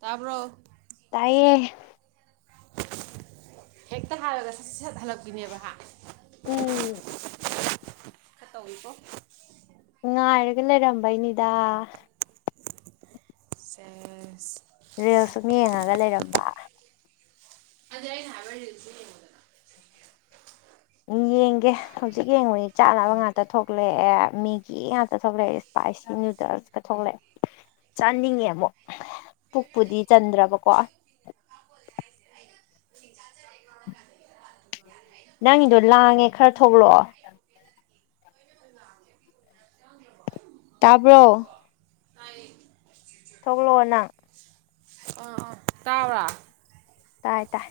ꯇꯥꯕ꯭ꯔꯣ ꯇꯥꯏꯌꯦ ꯍꯦꯛꯇ ꯍꯥꯏꯔꯒ ꯁꯠ ꯁꯠ ꯍꯜꯂꯛꯄꯤꯅꯦꯕ ꯍꯥ ꯎꯝ ꯈꯥ ꯇꯧꯏꯀꯣ ꯉꯥꯏꯔꯒ ꯂꯩꯔꯝꯕꯩꯅꯤꯗ ꯁꯦꯁ ꯔꯤꯜꯁ ꯁꯨꯝ ꯌꯦꯡꯉꯒ ꯂꯩꯔꯝꯕ ꯑꯗꯨꯗꯤ ꯑꯩꯅ ꯍꯥꯏꯕ ꯔꯤꯜꯁꯇꯣ ꯌꯦꯡꯉꯣ [inaudible] ꯌꯦꯡꯒꯦ ꯍꯧꯖꯤꯛ ꯌꯦꯡꯉꯣꯏ ꯆꯥꯅꯕ ꯉꯥꯛꯇ ꯊꯣꯛꯂꯛꯑꯦ ꯃꯦꯒꯤ ꯉꯥꯛꯇ ꯊꯣꯛꯂꯛꯔꯦ ꯏꯁꯄꯥꯏꯁꯤ ꯅꯨꯗꯜꯁꯀ ꯊꯣꯛꯂꯛꯑꯦ [inaudible] ꯆꯥꯅꯤꯡꯉꯦ ꯑꯃꯨꯛ ꯄꯨꯛꯄꯨꯗꯤ ꯆꯟꯗ꯭ꯔꯕꯀꯣ [unintelligible] ꯅꯪꯒꯤꯗꯣ ꯂꯥꯡꯉꯦ ꯈꯔ ꯊꯣꯛꯂꯛꯑꯣ ꯇꯥꯕ꯭ꯔꯣ ꯊꯣꯛꯂꯛꯑꯣ ꯅꯪ ꯑꯥ ꯑꯥ ꯇꯥꯕ꯭ꯔꯥ ꯇꯥꯏ ꯇꯥꯏ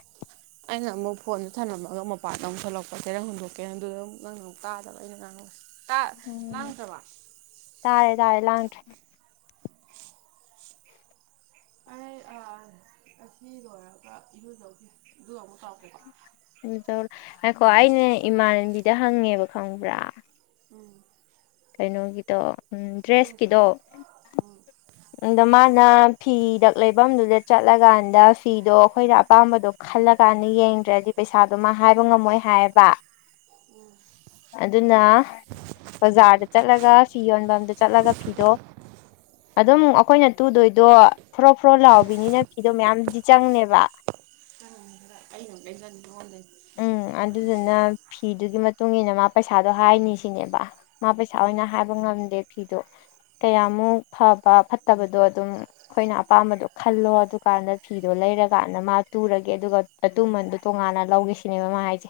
ꯑꯩꯅ ꯑꯃꯨꯛ ꯐꯣꯟꯗ ꯊꯝꯅꯝꯃꯒ ꯃꯄꯥꯟꯗ ꯑꯃꯨꯛ ꯊꯣꯛꯂꯛꯄ ꯆꯦꯔꯪ ꯍꯨꯟꯗꯣꯛꯀꯦ ꯑꯗꯨꯗ ꯑꯃꯨꯛ ꯅꯪꯅ ꯑꯃꯨꯛ ꯇꯥꯗꯕ ꯑꯩꯅ ꯉꯥꯡꯕꯁꯦ ꯇꯥ ꯎꯝ ꯂꯥꯡꯗ꯭ꯔꯕ ꯇꯥꯔꯦ ꯇꯥꯔꯦ ꯂꯥꯡꯗ꯭ꯔꯦ ꯑꯩ ꯑꯥ ꯑꯁꯤ ꯂꯣꯏꯔꯔꯒ ꯏꯔꯨꯖꯥꯔꯨꯒꯦ ꯑꯗꯨꯒ ꯑꯃꯨꯛ ꯇꯧꯔꯛꯀꯦꯀꯣ ꯂꯨꯖꯥꯔꯨꯔꯣ ꯉꯥꯏꯈꯣ ꯑꯩꯅ ꯏꯃꯥꯟꯅꯕꯤꯗ ꯍꯪꯉꯦꯕ ꯈꯪꯕ꯭ꯔꯥ ꯎꯝ ꯀꯩꯅꯣꯒꯤꯗꯣ ꯎꯝ [unintelligible] ꯑꯥꯗ ꯃꯥꯅ ꯐꯤꯗꯛ ꯂꯩꯐꯝꯗꯨꯗ ꯆꯠꯂꯀꯥꯟꯗ ꯐꯤꯗꯣ ꯑꯩꯈꯣꯏꯅ ꯑꯄꯥꯝꯕꯗꯣ ꯈꯜꯂ ꯀꯥꯟꯗ ꯌꯦꯡꯗ꯭ꯔꯗꯤ ꯄꯩꯁꯗꯣ ꯃꯥ ꯍꯥꯏꯕ ꯉꯝꯃꯣꯏ ꯍꯥꯏꯌꯦꯕ [unintelligible] ꯑꯗꯨꯅ ꯕꯖꯥꯔꯗ ꯆꯠꯂꯒ ꯐꯤ ꯌꯣꯟꯕꯝꯗ ꯆꯠꯂꯒ ꯐꯤꯗꯣ ꯑꯗꯨꯝ ꯑꯩꯈꯣꯏꯅ ꯇꯨꯗꯣꯏꯗꯣ ꯐꯣꯔꯣ ꯐꯣꯔꯣ ꯂꯥꯎꯕꯤꯅꯤꯅ ꯐꯤꯗꯣ ꯃꯌꯥꯝꯗꯤ ꯆꯪꯅꯦꯕ [unintelligible] [unintelligible] ꯎꯝ ꯑꯗꯨꯗꯨꯏꯅ ꯐꯤꯗꯨꯒꯤ ꯃꯇꯨꯡ ꯏꯟꯅ ꯃꯥ ꯄꯩꯁꯥꯗꯣ ꯍꯥꯏꯅꯤ ꯁꯤꯅꯦꯕ ꯃꯥ ꯄꯩꯁꯥ ꯑꯣꯏꯅ ꯍꯥꯏꯕ ꯉꯝꯗꯦ ꯐꯤꯗꯣ ꯀꯌꯥꯃꯨꯛ ꯐꯕ ꯐꯠꯇꯕꯗꯣ ꯑꯗꯨꯝ ꯑꯩꯈꯣꯏꯅ ꯑꯄꯥꯝꯕꯗꯣ ꯈꯜꯂꯣ ꯑꯗꯨꯀꯥꯟꯗ ꯐꯤꯗꯣ ꯂꯩꯔꯀꯥꯟꯗ ꯃꯥ ꯇꯨꯔꯒꯦ ꯑꯗꯨꯒ ꯑꯇꯨꯃꯟꯗꯣ ꯇꯣꯉꯥꯟꯅ ꯂꯧꯒꯦ ꯁꯤꯅꯦꯕ ꯃꯥ ꯍꯥꯏꯁꯦ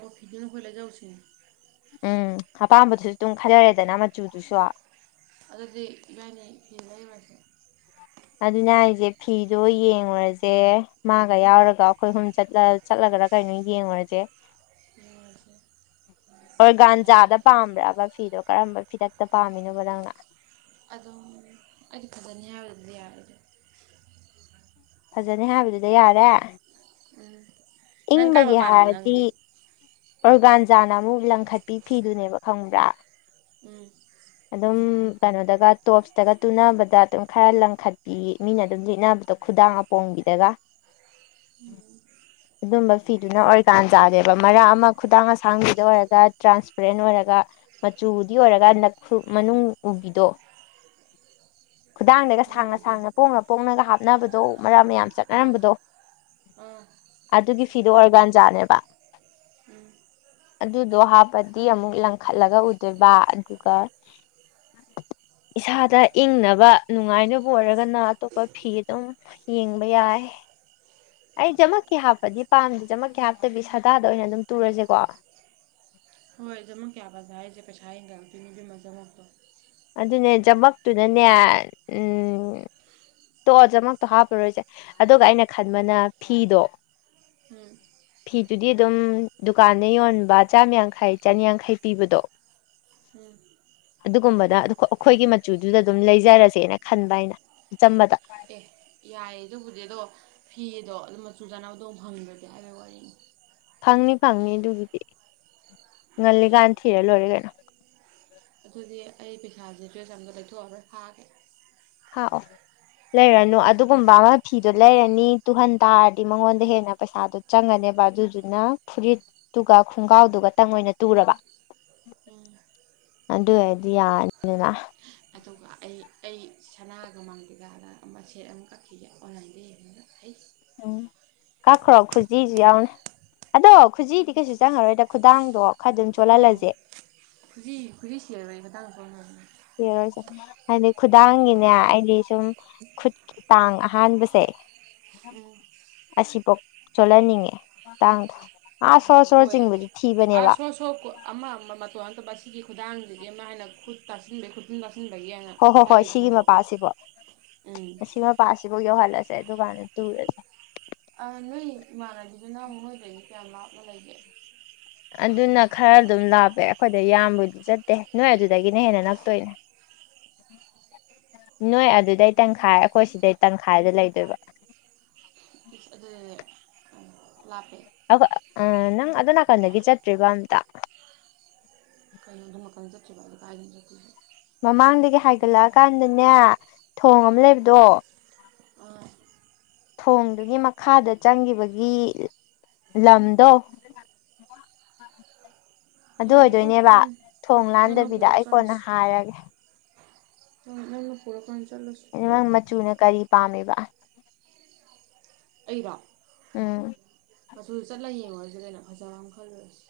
ꯑꯣ ꯐꯤꯗꯨꯅ ꯑꯩꯈꯣꯏ ꯂꯩꯖꯧꯁꯤꯅꯦ ꯎꯝ ꯑꯄꯥꯝꯕꯗꯨꯁꯨ ꯑꯗꯨꯝ ꯈꯟꯖꯔꯦꯗꯅ ꯃꯆꯨꯗꯨꯁꯨ ꯑꯗꯨꯗꯤ ꯏꯕꯥꯏꯅꯤ ꯐꯤ ꯂꯩꯔꯨꯔꯁꯦ ꯑꯗꯨꯅ ꯍꯥꯏꯁꯦ ꯐꯤꯗꯣ ꯌꯦꯡꯉꯨꯔꯁꯦ ꯃꯥꯒ ꯌꯥꯎꯔꯒ ꯑꯩꯈꯣꯏ ꯍꯨꯝ ꯆꯠꯂ ꯆꯠꯂꯒꯔ ꯀꯩꯅꯣ ꯌꯦꯡꯉꯨꯔꯁꯦ ꯌꯦꯡꯉꯨꯔꯁꯦ ꯑꯣꯔꯒꯥꯟꯖꯥꯗ ꯌꯥꯏꯌꯦ ꯄꯥꯝꯕ꯭ꯔꯥꯕ ꯐꯤꯗꯣ ꯀꯔꯝꯕ ꯐꯤꯗꯛꯇ ꯄꯥꯝꯃꯤꯅꯣꯕ ꯅꯪꯅ ꯑꯗꯨꯝ ꯑꯩꯗꯤ ꯐꯖꯅꯤ ꯍꯥꯏꯕꯗꯨꯗ ꯌꯥꯔꯦꯗ ꯑꯗꯨꯝ ꯐꯖꯅꯤ ꯍꯥꯏꯕꯗꯨꯗ ꯌꯥꯔꯦ ꯎꯝ ꯅꯪ ꯀꯔꯝꯕ ꯏꯪꯕꯒꯤ ꯄꯥꯝꯃꯤꯅꯣ ꯍꯥꯏꯔꯗꯤ ꯅꯪꯗꯤ ꯑꯣꯔꯒꯥꯟꯖꯥꯅ ꯑꯃꯨꯛ ꯂꯪꯈꯠꯄꯤ ꯐꯤꯗꯨꯅꯦꯕ ꯈꯪꯕ꯭ꯔꯥ ꯎꯝ ꯑꯗꯨꯝ ꯀꯩꯅꯣꯗꯒ ꯇꯣꯞꯁꯇꯒ ꯇꯨꯅꯕꯗ ꯑꯗꯨꯝ ꯈꯔ ꯂꯪꯈꯠꯄꯤ ꯃꯤꯅ ꯑꯗꯨꯝ ꯂꯤꯠꯅꯕꯗꯣ ꯈꯨꯗꯥꯡ ꯑꯥ ꯄꯣꯝꯕꯤꯗꯒ ꯎꯝ ꯑꯗꯨꯝꯕ ꯐꯤꯗꯨꯅ ꯑꯣꯔꯒꯥꯟꯖꯥꯅꯦꯕ ꯃꯔꯛ ꯑꯃ ꯈꯨꯗꯥꯡ ꯑꯁꯥꯡꯕꯤꯗ ꯑꯣꯏꯔꯒ ꯇ꯭ꯔꯥꯟꯁꯄꯔꯦꯟꯠ ꯑꯣꯏꯔꯒ ꯃꯆꯨꯕꯨꯗꯤ ꯑꯣꯏꯔꯒꯟꯗ ꯈꯨ ꯃꯅꯨꯡ ꯎꯕꯤꯗꯣ ꯈꯨꯗꯥꯡꯗꯒ ꯃꯃꯤꯡ ꯁꯥꯡꯅ ꯎꯒꯦ ꯁꯥꯡꯅ ꯄꯣꯡꯅ ꯄꯣꯡꯅꯒ ꯍꯥꯞꯅꯕꯗꯣ ꯃꯔꯥꯛ ꯑꯃ ꯃꯌꯥꯝ ꯑꯥ ꯆꯠꯅꯔꯝꯕꯗꯣ ꯑꯥ ꯑꯗꯨꯒꯤ ꯐꯤꯗꯣ ꯑꯣꯔꯒꯥꯟꯖꯥꯅꯦꯕ ꯎꯝ ꯑꯗꯨꯗꯣ ꯍꯥꯞꯄꯗꯤ ꯑꯃꯨꯛ ꯂꯪꯈꯠꯂꯒ ꯎꯗꯣꯏꯕ ꯑꯗꯨꯒ ꯏꯁꯥꯗ ꯏꯪꯅꯕ ꯅꯨꯡꯉꯥꯏꯅꯕ ꯑꯣꯏꯔꯒꯅ ꯑꯇꯣꯞꯄ ꯐꯤ ꯑꯗꯨꯝ ꯌꯦꯡꯕ ꯌꯥꯏ ꯑꯩ ꯖꯥꯃꯛ ꯀꯤ ꯍꯥꯞꯄꯗꯤ ꯄꯥꯝꯗꯦ ꯖꯃꯛꯀꯤ ꯍꯥꯞꯇꯕꯤ ꯁꯥꯗꯥꯗ ꯑꯣꯏꯅ ꯑꯗꯨꯝ ꯇꯨꯔꯁꯦꯀꯣ ꯍꯣꯏ ꯖꯃꯛꯀꯤ ꯍꯞꯄꯛꯀꯦ ꯍꯥꯏꯁꯦ ꯄꯩꯁꯥ ꯍꯦꯟꯒꯂꯛꯇꯣꯏꯅꯦ ꯏꯕꯦꯝꯃꯥ ꯖꯥꯃꯛꯇꯣ ꯑꯗꯨꯅꯦ ꯖꯃꯛꯇꯨꯅꯅꯦ ꯎꯝ ꯇꯣꯛꯑꯣ ꯖꯃꯛꯇꯣ ꯍꯥꯞꯄꯔꯣꯏꯁꯦ ꯑꯗꯨꯒ ꯑꯩꯅ ꯈꯟꯕꯅ ꯐꯤꯗꯣ ꯎꯝ ꯐꯤꯗꯨꯗꯤ ꯑꯗꯨꯝ ꯗꯨꯀꯥꯟꯗ ꯌꯣꯟꯕ ꯆꯥꯝꯃ ꯌꯥꯡꯈꯩ ꯆꯅꯤꯌꯥꯡꯈꯩ ꯄꯤꯕꯗꯣ ꯎꯝ ꯑꯗꯨꯒꯨꯝꯕꯗ ꯑꯩꯈꯣꯏꯒꯤ ꯃꯆꯨꯗꯨꯗ ꯑꯗꯨꯝ ꯂꯩꯖꯔꯁꯦꯅ ꯈꯟꯕ ꯑꯩꯅ ꯆꯝꯕꯗ ꯑꯦ ꯌꯥꯏꯌꯦ ꯑꯗꯨꯕꯨꯗꯤ ꯑꯗꯣ ꯐꯤꯗꯣ ꯑꯗꯣ ꯃꯆꯨ ꯆꯥꯅꯕꯗꯣ ꯑꯃꯨꯛ ꯐꯪꯗ꯭ꯔꯗꯤ ꯍꯥꯏꯕꯒꯤ ꯋꯥꯔꯤꯅꯤ ꯐꯪꯅꯤ ꯐꯪꯅꯤ ꯑꯗꯨꯒꯤꯗꯤ ꯉꯜꯂꯤꯀꯥꯟ ꯊꯤꯔ ꯂꯣꯏꯔꯦ ꯀꯩꯅꯣ ꯑꯗꯨꯗꯤ ꯑꯩ ꯄꯩꯁꯥꯁꯦ ꯗ꯭ꯔꯦꯁ ꯑꯝꯇ ꯂꯩꯊꯣꯛꯑꯔꯣꯢ ꯈꯛꯑꯒꯦ ꯈꯥꯛ ꯑꯣ ꯂꯩꯔꯅꯨ ꯑꯗꯨꯒꯨꯝꯕ ꯑꯃ ꯐꯤꯗꯣ ꯂꯩꯔꯅꯤ ꯇꯨꯍꯟ ꯇꯥꯔꯗꯤ ꯃꯉꯣꯟꯗ ꯍꯦꯟꯅ ꯄꯩꯁꯥꯗꯣ ꯆꯪꯉꯅꯦꯕ ꯑꯗꯨꯗꯨꯅ ꯐꯨꯔꯤꯠ ꯑꯗꯨꯒ ꯈꯣꯡꯒꯥꯎꯗꯨꯒ ꯇꯪ ꯑꯣꯏꯅ ꯇꯨꯔꯕ ꯎꯝ ꯑꯗꯨ ꯑꯣꯏꯔꯗꯤ ꯌꯥꯔꯅꯤꯗꯅ ꯑꯗꯨꯒ ꯑꯩ ꯑꯩ ꯁꯅꯥꯒ ꯃꯥꯡꯕꯤꯗ [unintelligible] ꯑꯃ ꯁꯦꯠ ꯑꯃ ꯀꯛꯈꯤꯒꯦ ꯑꯣꯟꯂꯥꯏꯟꯗ ꯌꯦꯡꯉꯒ ꯑꯩ ꯎꯝ ꯀꯛꯈ꯭ꯔꯣ ꯈꯨꯖꯤꯁꯨ ꯌꯥꯎꯅ ꯑꯗꯣ ꯈꯨꯖꯤꯗꯤ ꯀꯩꯁꯨ ꯆꯪꯉꯔꯣꯏꯗ ꯈꯨꯗꯥꯡꯗꯣ ꯈꯔ ꯑꯗꯨꯝ ꯑꯧ ꯆꯣꯜꯍꯜꯂꯁꯦ ꯈꯨꯖꯤ ꯈꯨꯖꯤ ꯁꯤꯔꯔꯣꯏ ꯃꯇꯥꯡ ꯌꯦꯡꯉꯥꯁꯦ ꯍꯥꯏꯗꯤ ꯈꯨꯗꯥꯡꯒꯤꯅꯦ ꯑꯩꯗꯤ ꯁꯨꯝ ꯈꯨꯠꯀꯤ ꯇꯥꯡ ꯑꯍꯥꯟꯕꯁꯦ ꯎꯝ ꯑꯁꯤꯐꯧ ꯆꯣꯜꯍꯟꯅꯤꯡꯉꯦ ꯇꯥꯡꯗ ꯑꯥ ꯁꯣꯔ ꯁꯣꯔ ꯍꯣꯏ ꯆꯤꯡꯕꯗꯤ ꯊꯤꯕꯅꯦꯕ [unintelligible] ꯑꯃ ꯑꯃ ꯃꯇꯣꯜ ꯑꯝꯇ ꯄꯥꯢꯁꯤꯟꯕꯤ ꯈꯨꯗꯥꯡꯗꯨꯗꯤ ꯑꯃ ꯍꯥꯏꯅ ꯈꯨꯠ ꯇꯥꯁꯤꯟꯕꯩ ꯈꯨꯠ ꯈꯨꯠꯇꯨꯝ ꯇꯁꯤꯟꯕꯒꯤ ꯑꯅ ꯍꯣꯏ ꯍꯣꯏ ꯍꯣꯏ ꯈꯜꯂꯤꯅꯤ ꯁꯤꯒꯤ ꯑꯁꯥꯏꯐꯧ ꯄꯥꯁꯤꯐꯥꯎ ꯌꯧꯍꯜꯂꯁꯦ ꯑꯗꯨꯀꯥꯟꯗ ꯇꯨꯔꯁꯦ ꯑꯥ ꯅꯣꯏ ꯏꯃꯥꯟꯅꯕꯤꯗꯨꯅ ꯅꯣꯏꯗꯒꯤ ꯀꯌꯥꯝ ꯂꯥꯞꯅ ꯂꯩꯒꯦ ꯑꯗꯨꯅ ꯈꯔ ꯑꯗꯨꯝ ꯂꯥꯞꯄꯦ ꯑꯩꯈꯣꯏꯗ ꯌꯥꯝꯕꯨꯗꯤ ꯆꯠꯇꯦ ꯅꯣꯏ ꯑꯗꯨꯗꯒꯤꯅ ꯍꯦꯟꯅ ꯅꯛꯇꯣꯏꯅꯦ [unintelligible] ꯅꯣꯏ ꯑꯗꯨꯗꯩ ꯇꯪꯈꯥꯏ ꯑꯩꯈꯣꯏ ꯁꯤꯗꯩ ꯇꯪꯈꯥꯏꯗ ꯂꯩꯗꯣꯏꯕ ꯑꯗꯨꯗꯤ ꯂꯥꯞꯄꯦ ꯑ ꯅꯪ ꯑꯗꯣ ꯅꯥꯀꯟꯗꯒꯤ ꯆꯠꯇ꯭ꯔꯤꯕ ꯑꯝꯇ ꯀꯩꯅꯣ ꯑꯗꯨ ꯅꯥꯀꯟꯗꯒꯤ ꯆꯠꯇ꯭ꯔꯤꯕ ꯍꯥꯏꯁꯦ ꯀꯥꯏꯗꯅꯣ ꯆꯠꯇꯣꯏꯁꯦ ꯃꯃꯥꯡꯗꯒꯤ ꯍꯥꯏꯒꯠꯂꯛꯑꯀꯥꯟꯗꯅꯦ ꯊꯣꯡ ꯑꯃ ꯆꯠꯇ꯭ꯔꯤꯁꯦ ꯂꯩꯕꯗꯣ ꯑꯥ ꯊꯣꯡꯗꯨꯒꯤ ꯃꯈꯥꯗ ꯆꯪꯈꯤꯕꯒꯤ ꯂꯝꯗꯣ ꯑꯗꯨ ꯌꯥꯔꯦ ꯇꯣꯛꯑꯣ ꯑꯣꯏꯗꯣꯏꯅꯦꯕ ꯈꯪꯉꯦ ꯊꯣꯡ ꯅꯪꯅ ꯂꯥꯟꯗꯕꯤꯗ ꯄꯨꯔ ꯑꯩ ꯀꯣꯟꯅ ꯆꯠꯂꯁꯤ ꯍꯥꯏꯔꯒꯦ ꯍ‌ꯣꯏ ꯅꯪꯅ ꯄꯨꯔꯀꯥꯟ ꯆꯠꯂꯁꯤ ꯅꯪ ꯌꯥꯔꯦ ꯃꯆꯨꯅ ꯀꯔꯤ ꯄꯥꯝꯃꯤꯕ ꯑꯩꯔꯣ ꯎꯝ ꯃꯆꯨ ꯆꯠꯂꯒ ꯌꯦꯡꯉꯨꯔꯁꯦ ꯀꯩꯅꯣ ꯐꯖꯕ ꯑꯃ ꯈꯜꯂꯨꯔꯁꯦ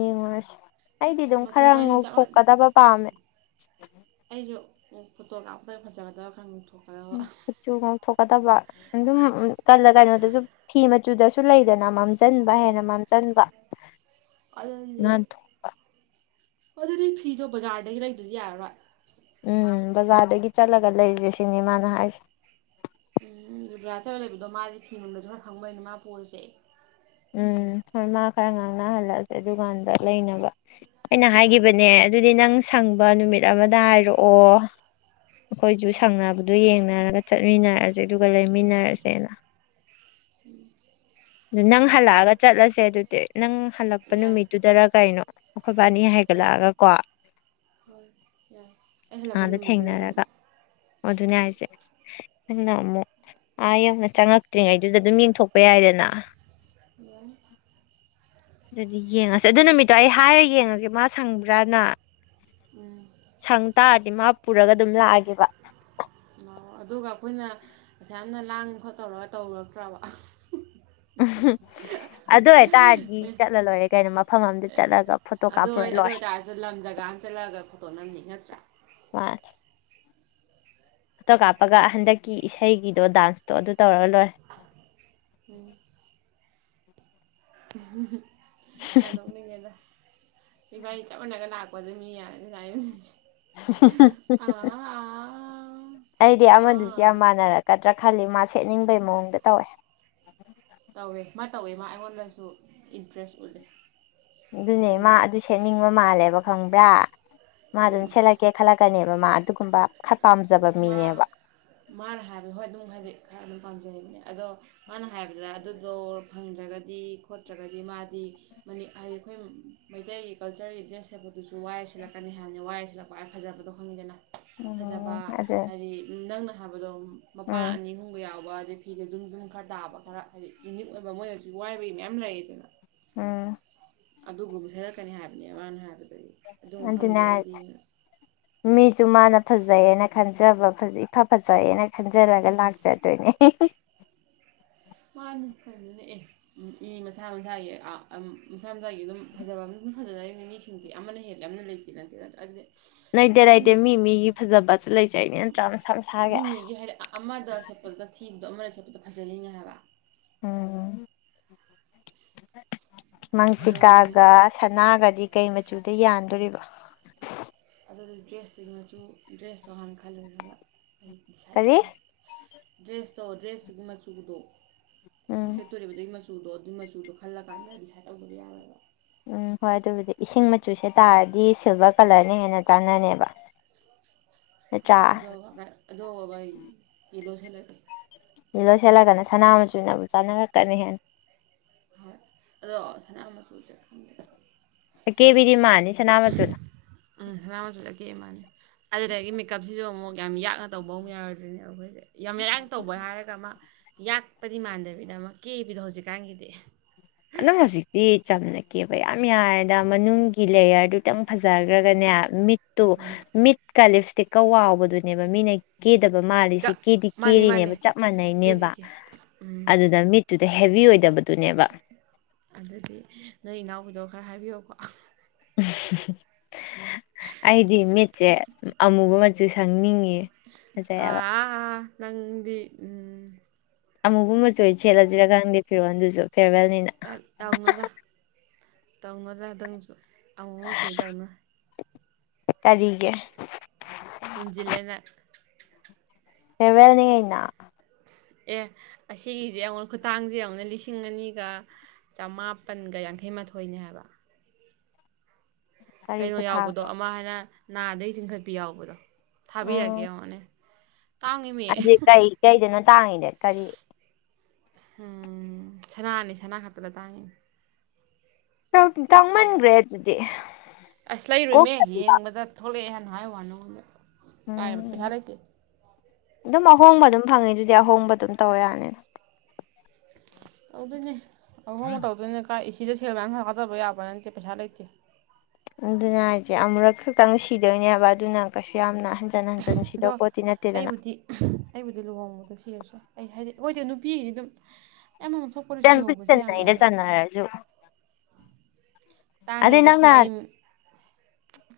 ꯌꯦꯡꯉꯨꯔꯁꯤ ꯑꯩꯗꯤ ꯑꯗꯨꯝ ꯃꯆꯨ ꯈꯔ ꯏꯕꯥꯅꯤ ꯆꯞ ꯉꯧꯊꯣꯛꯀꯗꯕ ꯄꯥꯝꯃꯦ ꯑꯩꯁꯨ ꯐꯣꯇꯣꯀꯥꯞꯄꯗ ꯐꯖꯒꯗꯕ ꯈꯔ ꯉꯧꯊꯣꯛꯀꯗꯕ ꯈꯨꯆꯨꯨ ꯉꯧꯊꯣꯛꯀꯗꯕ ꯑꯗꯨꯝ ꯀꯜꯂ ꯀꯩꯅꯣꯗꯁꯨ ꯐꯤ ꯃꯆꯨꯗꯁꯨ ꯂꯩꯗꯅ ꯃꯝꯖꯟꯕ ꯃꯝꯖꯟꯕ ꯍꯦꯟꯅ ꯂꯩ ꯃꯝꯖꯟꯕ ꯉꯥꯟꯊꯣꯛ ꯍꯣꯏ ꯑꯗꯨꯗꯤ ꯐꯤꯗꯣ ꯕꯖꯥꯔꯗꯒꯤ ꯂꯩꯗꯔꯗꯤ ꯌꯥꯔꯥꯔꯣꯏ ꯎꯝ ꯕꯖꯥꯔꯗꯒꯤ ꯆꯠꯂꯒ ꯂꯩꯖꯦ ꯁꯤꯅꯤ ꯃꯥꯅ ꯍꯥꯏꯁꯦ ꯎꯝ ꯕꯖꯥꯔ ꯆꯠꯂ ꯂꯩꯕꯗꯣ ꯃꯥꯁꯦ ꯐꯤꯅꯨꯡꯗꯁꯨ ꯈꯔ ꯈꯪꯕꯅꯤꯅ ꯃꯥ ꯄꯨꯔꯁꯦ ꯎꯝ ꯃꯥ ꯈꯔ ꯉꯥꯡꯅꯍꯜꯂꯑꯁꯦ ꯑꯗꯨꯀꯥꯟꯗ ꯂꯩꯅꯕ ꯑꯩꯅ ꯍꯥꯏꯈꯤꯕꯅꯦ ꯑꯗꯨꯗꯤ ꯅꯪ ꯁꯪꯕ ꯅꯨꯃꯤꯠ ꯑꯃꯗ ꯍꯥꯏꯔꯛꯑꯣ ꯑꯩꯈꯣꯏꯁꯨ ꯁꯪꯅꯕꯗꯨ ꯌꯦꯡꯅꯔꯒ ꯆꯠꯃꯤꯟꯅꯔꯁꯦ ꯑꯗꯨꯒ ꯂꯩꯃꯤꯟꯅꯔꯁꯦꯅ ꯎꯝ ꯑꯗꯨ ꯅꯪ ꯍꯜꯂꯛꯑꯒ ꯆꯠꯂꯁꯦ ꯑꯗꯨꯗꯤ ꯅꯪ ꯍꯜꯂꯛꯄ ꯌꯥꯏ ꯅꯨꯃꯤꯠꯇꯨꯗꯔ ꯀꯩꯅꯣ ꯑꯩꯈꯣꯏꯕꯥꯅꯤ ꯍꯣꯏ ꯍꯥꯏꯒꯠꯂꯛꯑꯒ ꯀꯣ ꯍꯣꯏ ꯌꯥꯏ ꯑꯩ ꯍꯜꯂꯛꯄ ꯑꯥꯗ ꯅꯨꯃꯤꯠꯇꯨꯗ ꯑꯗꯨꯝ ꯊꯦꯡꯅꯔꯒ ꯑꯗꯨꯅꯦ ꯍꯥꯏꯁꯦ ꯅꯪꯅ ꯑꯃꯨꯛ ꯑꯥ ꯌꯥꯝꯅ ꯆꯪꯉꯛꯇ꯭ꯔꯤꯉꯩꯗꯨꯗ ꯑꯗꯨꯝ ꯌꯦꯡꯊꯣꯛꯄ ꯌꯥꯏꯗꯅ ꯌꯥꯏ ꯑꯗꯨꯗꯤ ꯌꯦꯡꯉꯁꯦ ꯑꯗꯨ ꯅꯨꯃꯤꯠꯇꯣ ꯑꯩ ꯍꯥꯏꯔ ꯌꯦꯡꯉꯒꯦ ꯃꯥ ꯁꯪꯕ꯭ꯔꯥꯅ ꯎꯝ ꯁꯪ ꯇꯥꯔꯗꯤ ꯃꯥ ꯄꯨꯔꯒ ꯑꯗꯨꯝ ꯂꯥꯛꯑꯒꯦꯕ ꯑꯗꯨꯒ ꯑꯩꯈꯣꯏꯅ ꯑꯁꯨꯌꯥꯝꯅ ꯂꯥꯡ ꯈꯣꯠꯇꯧꯔꯒ ꯇꯧꯔꯛꯇ꯭ꯔꯕ ꯎꯝ ꯑꯗꯨ ꯑꯣꯏꯇꯥꯔꯗꯤ ꯆꯠꯂ ꯂꯣꯏꯔꯦ ꯀꯩꯅꯣ ꯃꯐꯝ ꯑꯃꯝꯗ ꯆꯠꯂꯒ ꯑꯗꯨ ꯀꯥꯞꯄꯨꯔ ꯑꯣꯏ ꯑꯗꯨ ꯂꯣꯏꯔꯦ ꯑꯣꯏꯇꯥꯔꯁꯨ ꯂꯝ ꯖꯒꯥ ꯑꯝ ꯆꯠꯂꯒ ꯐꯣꯇꯣ ꯅꯝꯅꯤ ꯅꯠꯇꯔ ꯃꯅꯦ ꯐꯣꯇꯣ ꯀꯥꯞꯄꯒ ꯍꯟꯗꯛꯀꯤ ꯏꯁꯩꯒꯤꯗꯣ ꯗꯥꯟꯁꯇꯣ ꯑꯗꯨ ꯇꯧꯔ ꯂꯣꯏꯔꯦ ꯎꯝ ꯌꯥꯝ ꯅꯣꯛꯅꯤꯡꯉꯦꯗ ꯏꯕꯥꯅꯤ ꯆꯞ ꯃꯥꯟꯅꯒ ꯂꯥꯛ [unintelligible] [unintelligible] ꯑꯩꯗꯤ ꯑꯃꯗꯨꯁꯨ ꯌꯥꯝ ꯑꯥ ꯃꯥꯟꯅꯔꯛꯀꯗ꯭ꯔꯥ ꯈꯜꯂꯤ ꯃꯥ ꯁꯦꯠꯅꯤꯡꯕꯩ ꯃꯑꯣꯡꯗ ꯇꯧꯋꯦ ꯇꯧꯋꯦ ꯃꯥ ꯇꯧꯋꯦ ꯃꯥ ꯑꯩꯉꯣꯟꯗꯁꯨ ꯏꯟꯇꯔꯦꯁ ꯎꯠꯂꯦ ꯑꯗꯨꯅꯦ ꯃꯥ ꯁꯛꯅꯤꯡꯕꯒꯤ ꯑꯗꯨ ꯁꯦꯠꯅꯤꯡꯕ ꯃꯥꯜꯂꯦꯕ ꯈꯪꯕ꯭ꯔꯥ ꯃꯥ ꯑꯗꯨꯝ ꯎꯝ ꯁꯦꯠꯂꯛꯀꯦ ꯈꯜꯂꯛꯀꯅꯦꯕ ꯃꯥ ꯑꯗꯨꯒꯨꯝꯕ ꯈꯔ ꯄꯥꯝꯖꯕ ꯃꯥ ꯃꯤꯅꯦꯕ ꯃꯥꯅ ꯍꯥꯏꯕ ꯍꯣꯏ ꯑꯗꯨꯝ ꯍꯥꯏꯗꯤ ꯈꯔ ꯑꯗꯨꯝ ꯄꯥꯝꯖꯩꯕꯅꯦ ꯑꯗꯣ ꯃꯥꯅ ꯍꯥꯏꯕꯗ ꯑꯗꯨꯗꯣ ꯐꯪꯗ꯭ꯔꯒꯗꯤ ꯈꯣꯠꯇ꯭ꯔꯒꯗꯤ ꯃꯥꯗꯤ ꯃꯅꯤ ꯍꯥꯏꯗꯤ ꯑꯈꯣꯏ ꯃꯩꯇꯩꯒꯤ ꯀꯜꯆꯔꯒꯤ ꯗ꯭ꯔꯦꯁ ꯁꯦꯠꯄꯗꯨꯁꯨ ꯋꯥꯏꯔ ꯁꯦꯠꯂꯛꯀꯅꯤ ꯍꯥꯏꯕꯅꯦ ꯋꯥꯏꯔꯁꯦꯠꯂꯛ ꯈ꯭ꯋꯥꯏ ꯐꯖꯕꯗꯣ ꯈꯪꯉꯤꯗꯅ ꯎꯝ ꯑꯗꯨ ꯑꯗꯤ ꯅꯪꯅ ꯍꯥꯏꯕꯗꯣ ꯃꯄꯥ ꯎꯝ ꯑꯅꯤꯍꯨꯝꯕꯒ ꯌꯥꯎꯕ ꯑꯗꯩ ꯐꯤꯗ ꯑꯗꯨꯝ ꯗꯨꯝ ꯈꯔ ꯇꯥꯕ ꯈꯔ ꯍꯥꯏꯗꯤ ꯌꯨꯅꯤꯛ ꯑꯣꯏꯕ ꯃꯣꯏ ꯍꯧꯖꯤꯛ ꯋꯥꯏꯕꯩ ꯃꯌꯥꯝ ꯂꯩꯗꯅ ꯎꯝ ꯑꯗꯨꯒꯨꯝꯕ ꯁꯦꯔꯛꯀꯅꯤ ꯍꯥꯏꯕꯅꯦ ꯃꯥꯅ ꯍꯥꯏꯕꯗꯒꯤ ꯑꯗꯨꯅꯦ ꯍꯥꯏꯁꯦ [inaudible] ꯃꯤꯁꯨ ꯃꯥꯅ ꯐꯖꯩꯌꯦꯅ ꯈꯟꯖꯕ ꯐꯖꯩ ꯏꯐ ꯐꯖꯩꯑꯦꯅ ꯈꯟꯖꯔꯒ ꯂꯥꯛꯆꯗꯣꯏꯅꯦ ꯃꯥꯅꯤ ꯀꯩꯅꯣꯅꯦ ꯑꯦ ꯎꯝ ꯏ ꯃꯁꯥ ꯃꯁꯥꯒꯤ ꯑ ꯑꯝ ꯃꯁꯥ ꯃꯁꯥꯒꯤ ꯑꯗꯨꯝ ꯐꯖꯕ ꯑꯝ ꯑꯗꯨꯝ ꯐꯖꯅꯔꯤꯅꯤ ꯃꯤꯁꯤꯡꯁꯦ ꯑꯃꯅ ꯍꯦꯜꯂꯦ ꯑꯃꯅ ꯂꯩ ꯇꯤꯅ ꯇꯤꯅ ꯑꯗꯨꯗꯤ ꯂꯩꯇꯦ ꯑꯗꯨꯝ ꯂꯩꯇꯦ ꯃꯤ ꯃꯤꯒꯤ ꯐꯖꯕꯁꯨ ꯂꯩꯖꯩꯅꯦ ꯅꯠꯇ꯭ꯔꯥ ꯃꯁꯥꯒꯤ ꯃꯤ ꯃꯤꯒꯤ ꯍꯥꯏꯗꯤ ꯑ ꯑꯃꯗ ꯁꯦꯠꯄꯗꯨꯗ ꯊꯤꯕꯗꯣ ꯑꯃꯗ ꯁꯦꯠꯄꯗ ꯐꯖꯜꯂꯤꯅꯦ ꯍꯥꯏꯕ ꯎꯝ ꯑꯗꯣ ꯍꯥꯏ ꯃꯪꯇꯤꯀꯥꯒ ꯁꯅꯥꯒꯗꯤ ꯀꯩ ꯃꯆꯨꯗ ꯌꯥꯟꯗꯣꯔꯤꯕ ꯑꯗꯨꯗꯨ ꯗ꯭ꯔꯦꯁꯇꯨꯒꯤ ꯃꯆꯨ ꯗ꯭ꯔꯦꯁꯇꯣ ꯍꯥꯟꯅ ꯈꯜꯂꯨꯔꯒ ꯑꯩ ꯗꯤꯁꯥꯏꯠ ꯀꯔꯤ ꯇꯧꯔ ꯗ꯭ꯔꯦꯁ ꯇꯣ ꯗ꯭ꯔꯦꯁꯇꯨꯒꯤ ꯃꯆꯨꯗꯣ ꯈꯣꯏ ꯎꯝ ꯁꯦꯠꯇꯣꯔꯤꯕꯗꯨꯒꯤ ꯃ ꯆꯨꯗꯣ ꯑꯗꯨ ꯃꯆꯨꯗꯣ ꯈꯜꯂ ꯀꯥꯟꯗ ꯗꯤꯁꯥꯏꯠ ꯇꯧꯗꯕ ꯌꯥꯔꯣꯏꯕ ꯎꯝ ꯍꯣꯏ ꯑꯗꯨꯕꯨꯗꯤ ꯏꯁꯤꯡ ꯃꯆꯨꯁꯦ ꯇꯥꯔꯗꯤ ꯁꯤꯜꯚꯔ ꯀꯂꯔꯅ ꯍꯦꯟꯅ ꯆꯥꯟꯅꯅꯦꯕ ꯑ ꯅꯠꯇ꯭ꯔꯥ ꯑꯗꯣ ꯕꯔꯥꯏꯠ ꯑꯗꯣ ꯕꯩ ꯌꯦꯜꯂꯣ ꯁꯦꯠꯂ ꯌꯦꯜꯂꯣ ꯁꯦꯠꯂꯒꯅ ꯁꯅꯥ ꯃꯆꯨꯅꯕꯨ ꯆꯥꯅꯔꯛꯀꯅꯤ ꯍꯦꯟꯅ ꯍꯣꯏ ꯑꯗꯣ ꯁꯅꯥ ꯃꯆꯨꯖꯦ ꯈꯪꯗꯦ ꯑꯀꯦꯕꯤꯗꯤ ꯃꯥꯟꯅꯤ ꯁꯅꯥ ꯃꯆꯨꯅ ꯎꯝ ꯁꯅꯥ ꯃꯆꯨꯖꯦ ꯑꯀꯦ ꯃꯥꯥꯟꯅꯤ ꯑꯗꯨꯗꯒꯤ ꯃꯦꯀꯞꯁꯤꯁꯨ ꯑꯃꯨꯛ ꯌꯥꯝ ꯌꯥꯛꯅ ꯇꯧꯕ ꯑꯃꯨꯛ ꯌꯥꯔꯗ꯭ꯔꯤꯅꯦꯕ ꯑꯈꯣꯏꯁꯦ ꯌꯥꯝ ꯏꯔꯥꯡ ꯇꯧꯕ ꯍꯥꯏꯔꯒ ꯑꯃ ꯌꯥꯛꯄꯗꯤ ꯃꯥꯟꯗꯕꯤꯗ ꯑꯃ ꯀꯦꯕꯤꯗꯣ ꯍꯧꯖꯤꯛꯀꯥꯟꯒꯤꯗꯤ ꯅꯪ ꯍꯧꯖꯤꯛꯇꯤ ꯆꯝꯅ ꯀꯦꯕ ꯌꯥꯝ ꯌꯥꯔꯦꯗ ꯃꯅꯨꯡꯒꯤ ꯂꯦꯌꯔꯗꯨ ꯇꯪ ꯐꯖꯒ꯭ꯔꯒꯅꯦ ꯃꯤꯠꯇꯨ ꯃꯤꯠ ꯀ ꯂꯤꯞꯁꯇꯤꯛꯀ ꯋꯥꯎꯕꯗꯨꯅꯦꯕ ꯃꯤꯅ ꯀꯦꯗꯕ ꯃꯥꯜꯂꯤꯁꯤ ꯆꯞ ꯀꯦꯗꯤ ꯃꯥꯅꯦ ꯃꯥꯅꯦ ꯀꯦꯔꯤꯅꯦꯕ ꯆꯞ ꯀꯦꯗꯤ ꯃꯥꯟꯅꯩꯅꯦꯕ ꯀꯦ ꯎꯝ ꯑꯗꯨꯗ ꯃꯤꯠꯇꯨꯗ ꯍꯦꯕꯤ ꯑꯣꯏꯗꯕꯗꯨꯅꯦꯕ ꯑꯗꯨꯗꯤ ꯅꯣꯏ ꯏꯅꯥꯎꯄꯤꯗꯣ ꯈꯔ ꯍꯥꯏꯕꯤꯌꯣꯀꯣ ꯑꯩꯗꯤ ꯃꯤꯠꯁꯦ ꯑꯃꯨꯕ ꯃꯆꯨ ꯁꯪꯅꯤꯡꯉꯤꯌꯦ ꯑꯥ ꯅꯪꯗꯤ ꯎꯝ ꯑꯃꯨꯕ ꯃꯆꯨ ꯑꯣꯏꯅ ꯁꯦꯠꯂꯁꯤꯔ ꯈꯪꯗꯤ ꯐꯤꯔꯣꯜꯗꯨꯁꯨ ꯐꯦꯔꯋꯦꯜꯅꯤꯅ ꯍꯦꯠ ꯇꯧꯅꯨꯗ ꯇꯧꯅꯨꯗ ꯅꯪꯁꯨ ꯑꯃꯨꯕ ꯃꯆꯨꯗꯤ‌ ꯇꯧꯅꯨ ꯀꯔꯤꯒꯤ ꯊꯤꯟꯖꯤꯂꯦ ꯅꯣꯏ ꯐꯦꯌꯔꯋꯦꯜꯅꯤ ꯀꯩꯅꯣ ꯑꯦ ꯑꯁꯤꯒꯤꯁꯦ ꯌꯦꯡꯉꯣ ꯈꯨꯠꯇꯥꯡꯁꯦ ꯌꯦꯡꯉꯣ ꯂꯤꯁꯤꯡ ꯑꯅꯤꯒ ꯆꯃꯥꯄꯟꯒ ꯌꯥꯡꯈꯩ ꯃꯥꯊꯣꯏꯅꯦ ꯍꯥꯏꯕ ꯀꯔꯤ ꯀꯩꯅꯣ ꯌꯥꯎꯕꯗꯣ ꯈꯨꯊꯥꯡꯅꯣ ꯑꯃ ꯍꯥꯏꯅ ꯅꯥꯗꯩ ꯆꯤꯡꯈꯠꯄꯤ ꯌꯥꯎꯕꯗꯣ ꯊꯕꯤꯔꯛꯀꯦ ꯌꯦꯡꯉꯣꯅꯦ ꯇꯥꯡꯉꯤꯃꯤ ꯑꯗꯨ ꯀꯩ ꯀꯩꯗꯅꯣ ꯇꯥꯡꯉꯤꯗꯤ ꯀꯔꯤ ꯎꯝ ꯁꯅꯥꯅꯤ ꯁꯅꯥ ꯈꯛꯇꯗ ꯇꯥꯡꯉꯤꯅꯦ ꯇꯥꯡꯃꯟꯈ꯭ꯔꯦ ꯑꯗꯨꯗꯤ ꯑꯁ ꯂꯩꯔꯣꯏꯃꯦ ꯀꯣꯛꯇꯕꯤꯗ ꯌꯦꯡꯕꯗ ꯊꯣꯛꯂꯛꯑꯦ ꯍꯥꯏꯅ ꯍꯥꯏꯕꯩ ꯋꯥꯅꯤ ꯅꯉꯣꯟꯗ ꯀꯥꯏꯗꯒꯤ ꯄꯩꯁꯥ ꯎꯝ ꯂꯩꯇꯦ ꯑꯗꯨꯝ ꯑꯍꯣꯡꯕ ꯑꯗꯨꯝ ꯐꯪꯉꯤ ꯑꯗꯨꯗꯤ ꯑꯍꯣꯡꯕ ꯑꯗꯨꯝ ꯇꯧꯔ ꯌꯥꯅꯤꯗ ꯇꯧꯗꯣꯏꯅꯦ ꯑꯍꯣꯡꯕ ꯇꯧꯗꯣꯏꯅꯦ ꯀꯥꯏ ꯏꯁ ꯁꯤꯗ ꯁꯦꯜ ꯃꯌꯥꯝ ꯊꯥꯗꯕ ꯌꯥꯕ ꯅꯠꯇꯦ ꯄꯩꯁꯥ ꯂꯩꯇꯦ ꯑꯗꯨꯅ ꯍꯥꯏꯁꯦ ꯑꯃꯨꯔꯛ ꯈꯛꯇꯪ ꯁꯤꯗꯣꯏꯅꯦꯕ ꯑꯗꯨꯅ ꯀꯩꯁꯨ ꯌꯥꯝꯅ ꯍꯟꯖꯟ ꯍꯟꯖꯟ ꯑꯗꯣ ꯁꯤꯗꯧ ꯄꯣꯠꯇꯤ ꯅꯠꯇꯦꯗꯅ ꯑꯩꯕꯨꯗꯤ ꯑꯩꯕꯨꯗꯤ ꯂꯨꯍꯣꯡꯕꯗ ꯁꯤꯔꯁꯨ ꯌꯥꯏ ꯑꯩ ꯍꯥꯏꯗꯤ ꯍꯣꯏꯗꯤ ꯅꯨꯄꯤꯒꯤꯗꯤ ꯑꯗꯨꯝ ꯑꯩ ꯑꯃꯃꯝ ꯊꯣꯛꯄꯗ ꯁꯤꯍꯧꯕꯁꯦ ꯌꯥꯝ ꯌꯥꯏꯑꯥꯕ ꯍꯥꯏꯔꯖꯨ ꯑꯗꯩ ꯇꯥꯡꯉꯦꯗ ꯅꯪ ꯁꯤ ꯑꯩ ꯅꯍꯥꯟ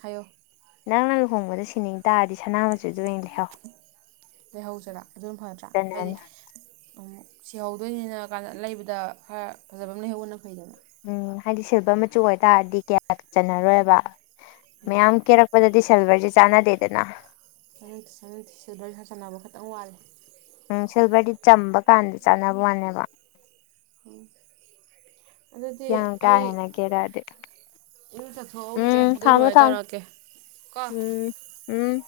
ꯍꯥꯏꯌꯣ ꯅꯪꯅ ꯂꯨꯍꯣꯡꯕꯗ ꯁꯤꯅꯤꯡ ꯇꯥꯔꯗꯤ ꯁꯅꯥꯃꯆꯨꯖꯦ ꯑꯣꯏꯅ ꯂꯩꯍꯧ ꯂꯩꯍꯧꯖꯤꯔꯥ ꯑꯗꯨꯅ ꯐꯗ꯭ꯔꯥ ꯍꯥꯏꯗꯤ ꯆꯟꯅꯅꯤ ꯑꯣ ꯁꯤꯍꯧꯗꯣꯏꯅꯤꯅ ꯀꯥꯟꯗ ꯂꯩꯕꯗ ꯈꯔ ꯐꯖꯕ ꯑꯃ ꯂꯩꯍꯧꯕꯅ ꯐꯩꯗꯅ ꯎꯝ ꯍꯥꯏꯗꯤ ꯁꯤꯜꯚꯔ ꯃꯆꯨ ꯑꯣꯏꯇꯥꯔꯗꯤ ꯀꯌꯥ ꯆꯟꯅꯔꯣꯏꯕ ꯃꯌꯥꯝ ꯀꯦꯔꯛ ꯃꯠꯗꯗꯤ ꯁꯤꯜꯚꯔꯁꯦ ꯆꯥꯟꯅꯗꯦꯗꯅ ꯆꯥꯟꯅꯗꯦ ꯆꯥꯟꯅꯗꯦ ꯁꯤꯜꯚꯔ ꯁꯥꯖꯟꯅꯕ ꯈꯤꯇꯪ ꯋꯥꯠꯂꯦ ꯎꯝ ꯁꯤꯜꯚꯔꯗꯤ ꯆꯝꯕ ꯀꯥꯟꯗ ꯆꯥꯟꯅꯕꯩ ꯋꯥꯅꯦꯕ ꯎꯝ ꯑꯗꯨꯗꯤ ꯌꯥꯝ ꯀꯥ ꯑꯩ ꯍꯦꯟꯅ ꯀꯦꯔꯛꯑꯗꯤ ꯏꯔꯨꯖꯊꯣꯛꯍꯧꯈꯤꯒꯦ ꯎꯝ ꯑꯗꯨ ꯊꯝꯃꯣ ꯂꯣꯏꯔꯒ ꯊꯝꯃꯣ ꯇꯧꯔꯛꯀꯦ ꯀꯣ ꯎꯝ ꯎꯝ